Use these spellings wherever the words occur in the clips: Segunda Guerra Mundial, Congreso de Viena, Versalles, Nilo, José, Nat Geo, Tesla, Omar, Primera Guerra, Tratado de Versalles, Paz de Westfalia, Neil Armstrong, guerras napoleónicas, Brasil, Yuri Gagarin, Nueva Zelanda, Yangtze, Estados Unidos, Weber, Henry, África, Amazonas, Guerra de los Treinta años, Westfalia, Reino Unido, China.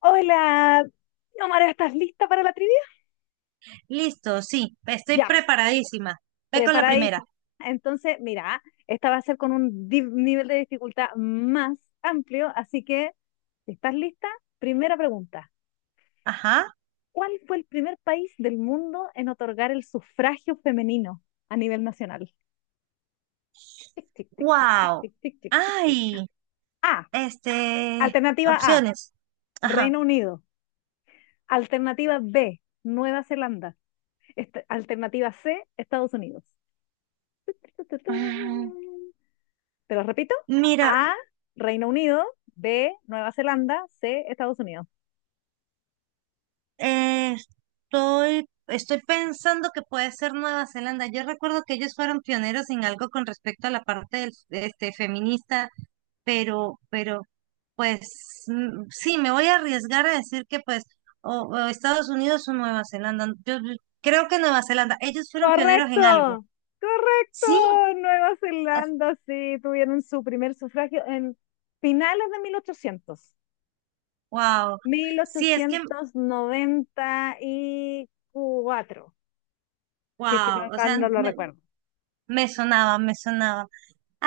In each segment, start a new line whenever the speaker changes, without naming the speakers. Hola, Omar, ¿estás lista para la trivia?
Listo, sí, estoy
Ya,
preparadísima. Ve con la primera.
preparadísima. Entonces, mira, esta va a ser con un nivel de dificultad más amplio, así que, si estás lista, primera pregunta.
Ajá.
¿Cuál fue el primer país del mundo en otorgar el sufragio femenino a nivel nacional? Tic, tic, tic, tic, tic,
Wow.
tic, tic, tic, tic, tic.
Ay,
A,
este,
alternativa A,
opciones. Ajá.
Reino Unido. Alternativa B, Nueva Zelanda. Alternativa C, Estados Unidos. Tu, tu, tu.
Mm,
Te lo repito.
Mira,
A, Reino Unido. B, Nueva Zelanda. C, Estados Unidos.
eh, estoy pensando que puede ser Nueva Zelanda. Yo recuerdo que ellos fueron pioneros en algo con respecto a la parte feminista, pero, pues sí, me voy a arriesgar a decir que pues o Estados Unidos o Nueva Zelanda. Yo creo que Nueva Zelanda, ellos fueron pioneros
Correcto.
en algo.
Correcto.
Sí,
Nueva Zelanda, sí, tuvieron su primer sufragio en finales de
wow.
1800.
Sí, es que
1894. Si es que no,
wow, o
mal
sea,
no lo
me,
recuerdo.
me sonaba, me sonaba.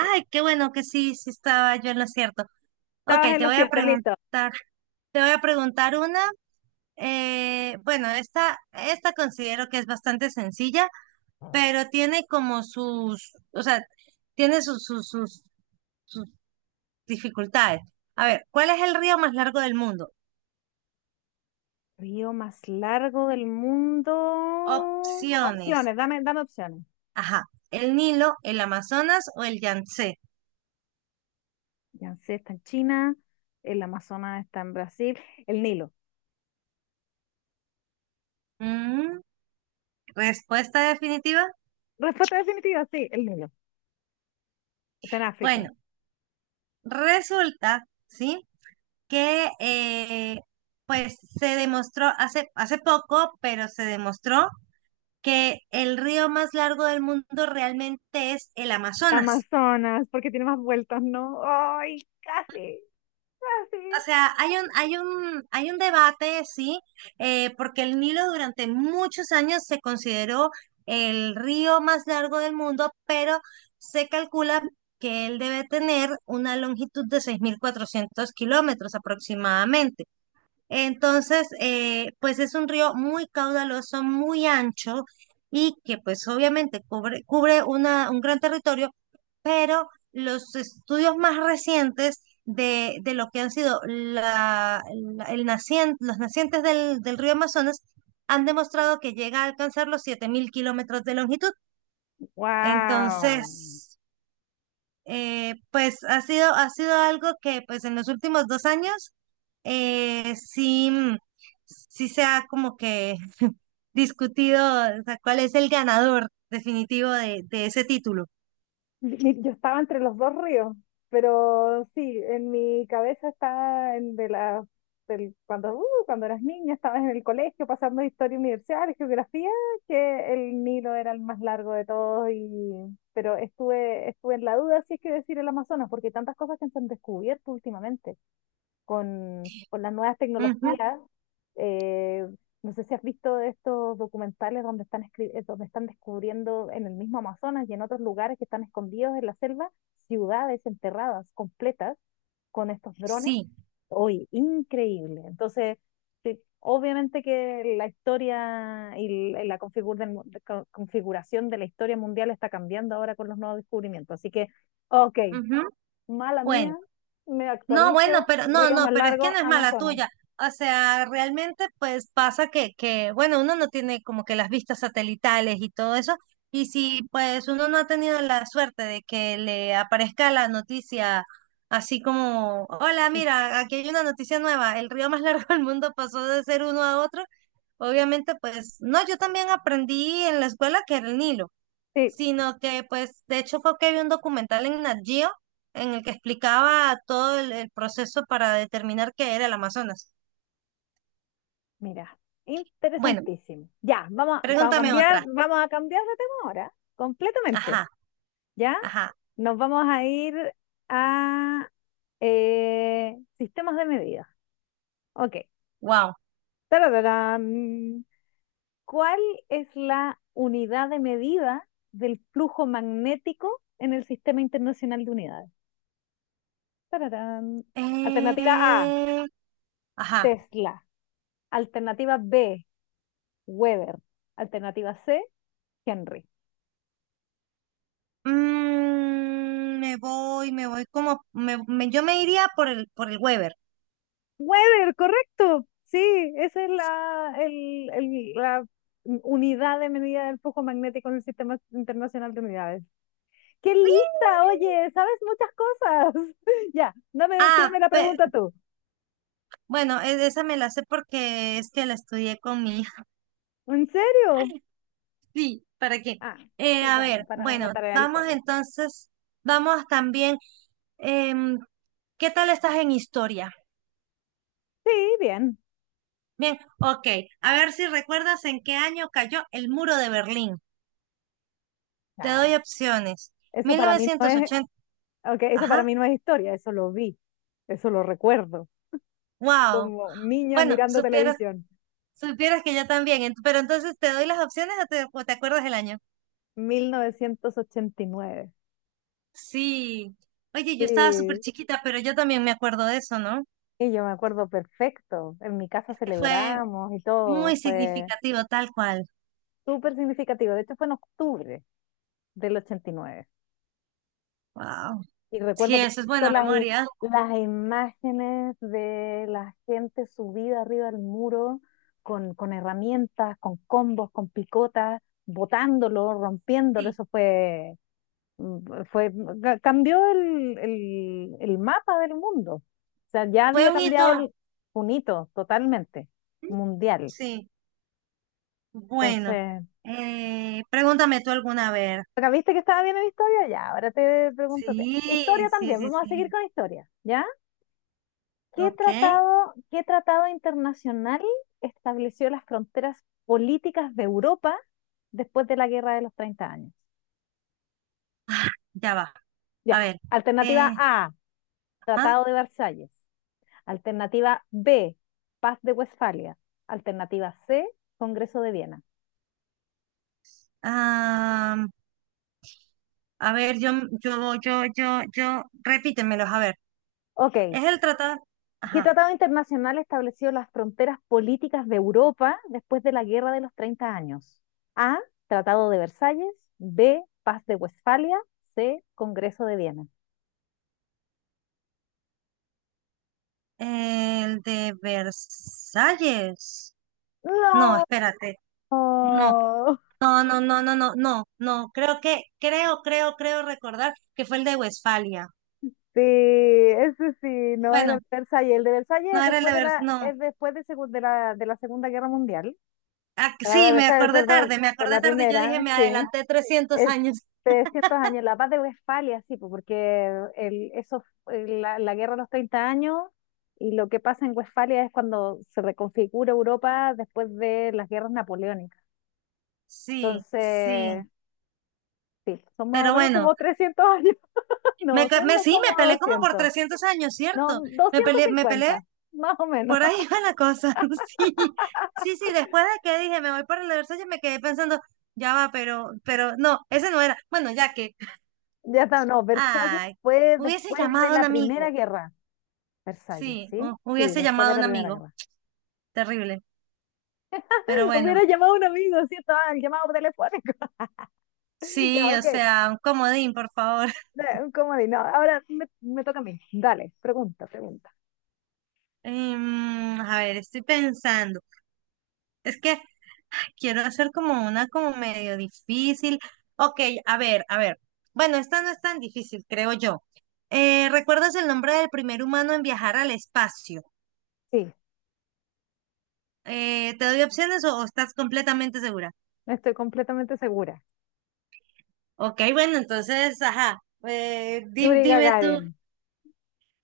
Sí.
qué bueno que sí, sí estaba yo en lo cierto. Ok,
Estabas en
te
los
voy a
cierto, listo.
preguntar, te voy a preguntar una. Bueno, esta considero que es bastante sencilla, pero tiene como o sea, tiene sus dificultades. A ver, ¿cuál es el río más largo del mundo?
Río más largo del mundo.
Opciones.
Opciones, dame opciones.
Ajá, ¿el Nilo, el Amazonas o el Yangtze?
Yangtze está en China, el Amazonas está en Brasil, el Nilo.
Mm, respuesta definitiva.
Respuesta definitiva, sí, el Nilo. Está en África.
Bueno, resulta, ¿sí? Que pues se demostró hace poco, pero se demostró que el río más largo del mundo realmente es el Amazonas.
Amazonas, porque tiene más vueltas, ¿no? ¡Ay, casi! ¡Casi!
O sea, hay un debate, sí, porque el Nilo durante muchos años se consideró el río más largo del mundo, pero se calcula que él debe tener una longitud de 6.400 kilómetros aproximadamente. Entonces, pues es un río muy caudaloso, muy ancho y que pues obviamente cubre un gran territorio, pero los estudios más recientes de lo que han sido los nacientes del río Amazonas han demostrado que llega a alcanzar los 7.000 kilómetros de longitud.
¡Wow!
Entonces. Pues ha sido algo que pues en los últimos 2 años, sí, sí se ha como que discutido, o sea, cuál es el ganador definitivo de ese título.
Yo estaba entre los dos ríos, pero sí, en mi cabeza estaba en de la, del- cuando, cuando eras niña, estabas en el colegio pasando historia universal, geografía, que el Nilo era el más largo de todos, y, pero estuve en la duda si es que decir el Amazonas, porque hay tantas cosas que se han descubierto últimamente con las nuevas
Ujú.
tecnologías. eh, no sé si has visto estos documentales donde están, donde están descubriendo en el mismo Amazonas y en otros lugares que están escondidos en la selva, ciudades enterradas completas con estos drones.
Sí.
Hoy, increíble. Entonces, sí, obviamente que la historia y l- la configur- del mu- de co- configuración de la historia mundial está cambiando ahora con los nuevos descubrimientos. Así que, ok,
Ujú.
mala mía,
Bueno.
me
No, bueno,
actualizo,
pero no,
río
no,
más
pero es que
largo,
no es mala
Amazonas.
tuya. O sea, realmente pues pasa que, bueno, uno no tiene como que las vistas satelitales y todo eso. Y si pues uno no ha tenido la suerte de que le aparezca la noticia así como, hola, mira, aquí hay una noticia nueva, el río más largo del mundo pasó de ser uno a otro, obviamente pues, no, yo también aprendí en la escuela que era el Nilo,
Sí,
sino que pues de hecho fue que vi un documental en Nat Geo en el que explicaba todo el proceso para determinar qué era el Amazonas.
mira,
Bueno,
interesantísimo. Ya, vamos,
pregúntame otra.
vamos a cambiar de tema ahora, completamente.
Ajá,
¿Ya?
ajá,
Nos vamos a ir a sistemas de medida. Ok.
wow.
Tarararán. ¿Cuál es la unidad de medida del flujo magnético en el Sistema Internacional de Unidades? Tararán. Alternativa A,
Eh, ajá.
Tesla. Alternativa B, Weber. Alternativa C, Henry.
Me voy como, me- me- yo me iría por el Weber.
Weber, correcto. Sí, esa es la unidad de medida del flujo magnético en el Sistema Internacional de Unidades. ¡Qué lista! Oye, sabes muchas cosas. Ya, dame,
Ah,
tírame la pregunta tú.
bueno, esa me la sé porque es que la estudié con mi.
¿En serio?
Sí, ¿para qué?
Ah, qué
A
bueno,
ver,
para una
bueno,
tarea del cole.
vamos también, em, ¿qué tal estás en historia?
Sí, bien.
Bien, ok, a ver si recuerdas en qué año cayó el muro de Berlín. Te
Ya,
doy opciones.
eso
Mil
para mí no
novecientos
es,
ochenta.
ok, eso para
Ajá,
mí no es historia, eso lo vi, eso lo recuerdo.
wow.
Como niña
Bueno,
mirando
supieras,
televisión.
supieras que yo también, pero entonces te doy las opciones o o te acuerdas del año.
1989.
Sí. Oye, yo estaba súper
Sí,
chiquita, pero yo también me acuerdo de eso, ¿no?
y yo me acuerdo perfecto. En mi casa
Es que fue
celebramos y todo.
muy
Fue
significativo, tal cual.
súper significativo. De hecho, fue en octubre del 89.
Wow.
Y nueve. Y
Sí,
recuerdo
eso es
perfecto
buena memoria.
las imágenes de la gente subida arriba del muro con herramientas, con combos, con picotas, botándolo, rompiéndolo.
Sí,
Eso fue mm, fue, cambió el mapa del mundo. O sea, ya
fue
había
un
cambiado
hito.
el, un hito totalmente, mundial.
Sí, bueno.
Entonces,
Pregúntame tú alguna vez.
acá viste que estaba bien en historia, ya, ahora te pregunto,
Sí,
historia
sí,
también,
sí,
vamos a seguir
sí.
con historia, ¿ya?
Ok,
Qué tratado internacional estableció las fronteras políticas de Europa después de la Guerra de los Treinta Años?
ya va.
Ya,
A ver.
alternativa
eh,
A,
ah,
Tratado de Versalles. Alternativa B, Paz de Westfalia. Alternativa C, Congreso de Viena.
am, a ver, yo, repítemelos, a ver.
Ok.
Es el tratado,
¿Qué
ajá,
tratado internacional estableció las fronteras políticas de Europa después de la Guerra de los Treinta Años? A, Tratado de Versalles. B, Paz de Westfalia. C, Congreso de Viena.
el de Versalles. No,
No.
espérate. No, no, no, no, no, no, no, no. Creo recordar que fue el de Westfalia.
Sí, ese sí, no era el
Bueno,
de Versalles. El de Versalles es
no era el
después
de
de
Vers,
la,
no.
es de la Segunda Guerra Mundial.
Ah,
Tratado
sí,
de
me
Versalles,
acordé
perdón,
tarde, me
de
acordé
la
tarde. Yo dije,
primera,
me
sí.
adelanté 300 años.
Este, cientos de años, la Paz de Westfalia, sí, pues, porque el, eso, el- la guerra de los treinta años y lo que pasa en Westfalia es cuando se reconfigura Europa después de las guerras napoleónicas.
Sí, sí.
Entonces, sí, son más o
Pero
menos
bueno,
como 300 años.
me,
No,
ca-
son
me
no
sí,
como
me peleé como por
200.
300 años,
No,
¿cierto?
doscientos
Me peleé,
cincuenta más o menos.
por ahí va la cosa. Sí, sí, sí. Después de que dije, me voy para el de Versalles, me quedé pensando, ya va, pero no, ese no era. Bueno, ya que,
Ya está, no, Versalles
ay,
fue
hubiese
después de
llamado a un
la Primera
amigo.
Guerra. Versalles,
Sí,
¿sí? Sí,
hubiese
después
llamado
de
a
la
un
Primera
amigo,
Guerra.
terrible. Pero bueno,
Hubiera llamado a un amigo, cierto, estaba el llamado telefónico. Ya,
sí, o
ok.
sea, un comodín, por favor.
Un comodín. No, ahora me toca a mí. Dale, pregunta, pregunta.
A ver, estoy pensando. Es que quiero hacer como una como medio difícil. Ok, a ver, a ver. Bueno, esta no es tan difícil, creo yo. ¿Recuerdas el nombre del primer humano en viajar al espacio?
Sí,
¿Te doy opciones o estás completamente segura?
estoy completamente segura.
Ok, bueno, entonces, ajá.
Yuri
Dime tú.
Gagarin.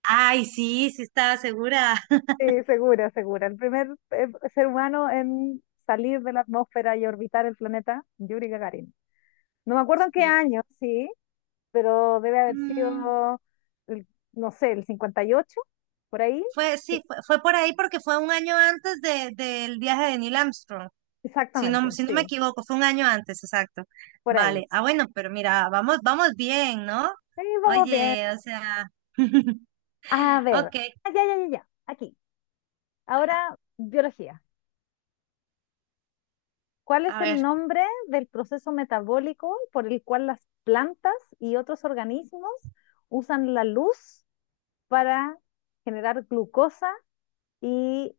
Ay, sí, sí estaba segura.
Sí, segura, segura. El primer ser humano en salir de la atmósfera y orbitar el planeta, Yuri Gagarin. No me acuerdo en qué
Sí.
año, sí, pero debe haber
Mm,
sido, el- no sé, el 58, por ahí.
sí,
Sí,
fue por ahí porque fue un año antes del viaje de Neil Armstrong, si no,
exactamente,
si no me
sí,
equivoco, fue un año antes, exacto.
por
Vale,
ahí.
ah, bueno, pero mira, vamos bien, ¿no?
Sí, vamos bien.
Oye, o sea,
A ver.
ok,
Ah, ya, ya, ya, ya. Aquí. Ahora, biología. ¿Cuál es
a
el
ver,
nombre del proceso metabólico por el cual las plantas y otros organismos usan la luz para generar glucosa y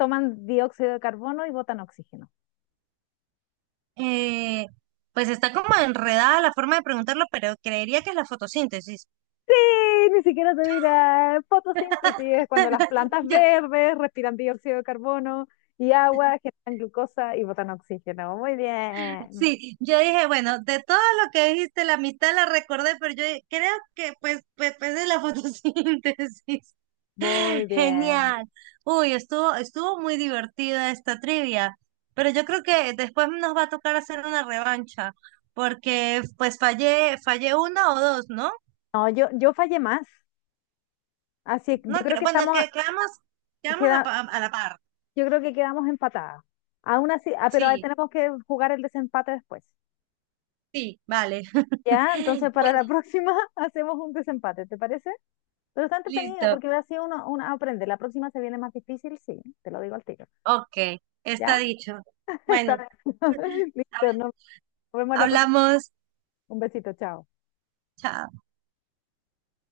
toman dióxido de carbono y botan oxígeno?
eh, pues está como enredada la forma de preguntarlo, pero creería que es la fotosíntesis.
Sí, ni siquiera te mira fotosíntesis, es cuando las plantas
Yo,
verdes respiran dióxido de carbono y agua, generan glucosa y botan oxígeno. Muy bien,
sí, yo dije, bueno, de todo lo que dijiste, la mitad la recordé, pero yo creo que pues es la fotosíntesis.
muy bien.
Genial. Uy, estuvo muy divertida esta trivia, pero yo creo que después nos va a tocar hacer una revancha, porque pues fallé una o dos, ¿no?
No, yo fallé más. Así, yo
No
creo
creo,
que
bueno,
estamos,
que quedamos,
queda,
a la par.
yo creo que quedamos empatadas. Aún así, ah, pero ahí
Sí,
tenemos que jugar el desempate después.
sí, vale.
Ya, entonces para la
Bueno,
próxima hacemos un desempate, ¿te parece? Pero está entretenido
listo.
porque así uno, uno aprende. La próxima se viene más difícil, sí, te lo digo al tiro.
Ok,
¿Ya?
está dicho.
Está
Bueno,
bien. Listo,
hab-
nos vemos la próxima.
hablamos.
Un besito, chao.
Chao.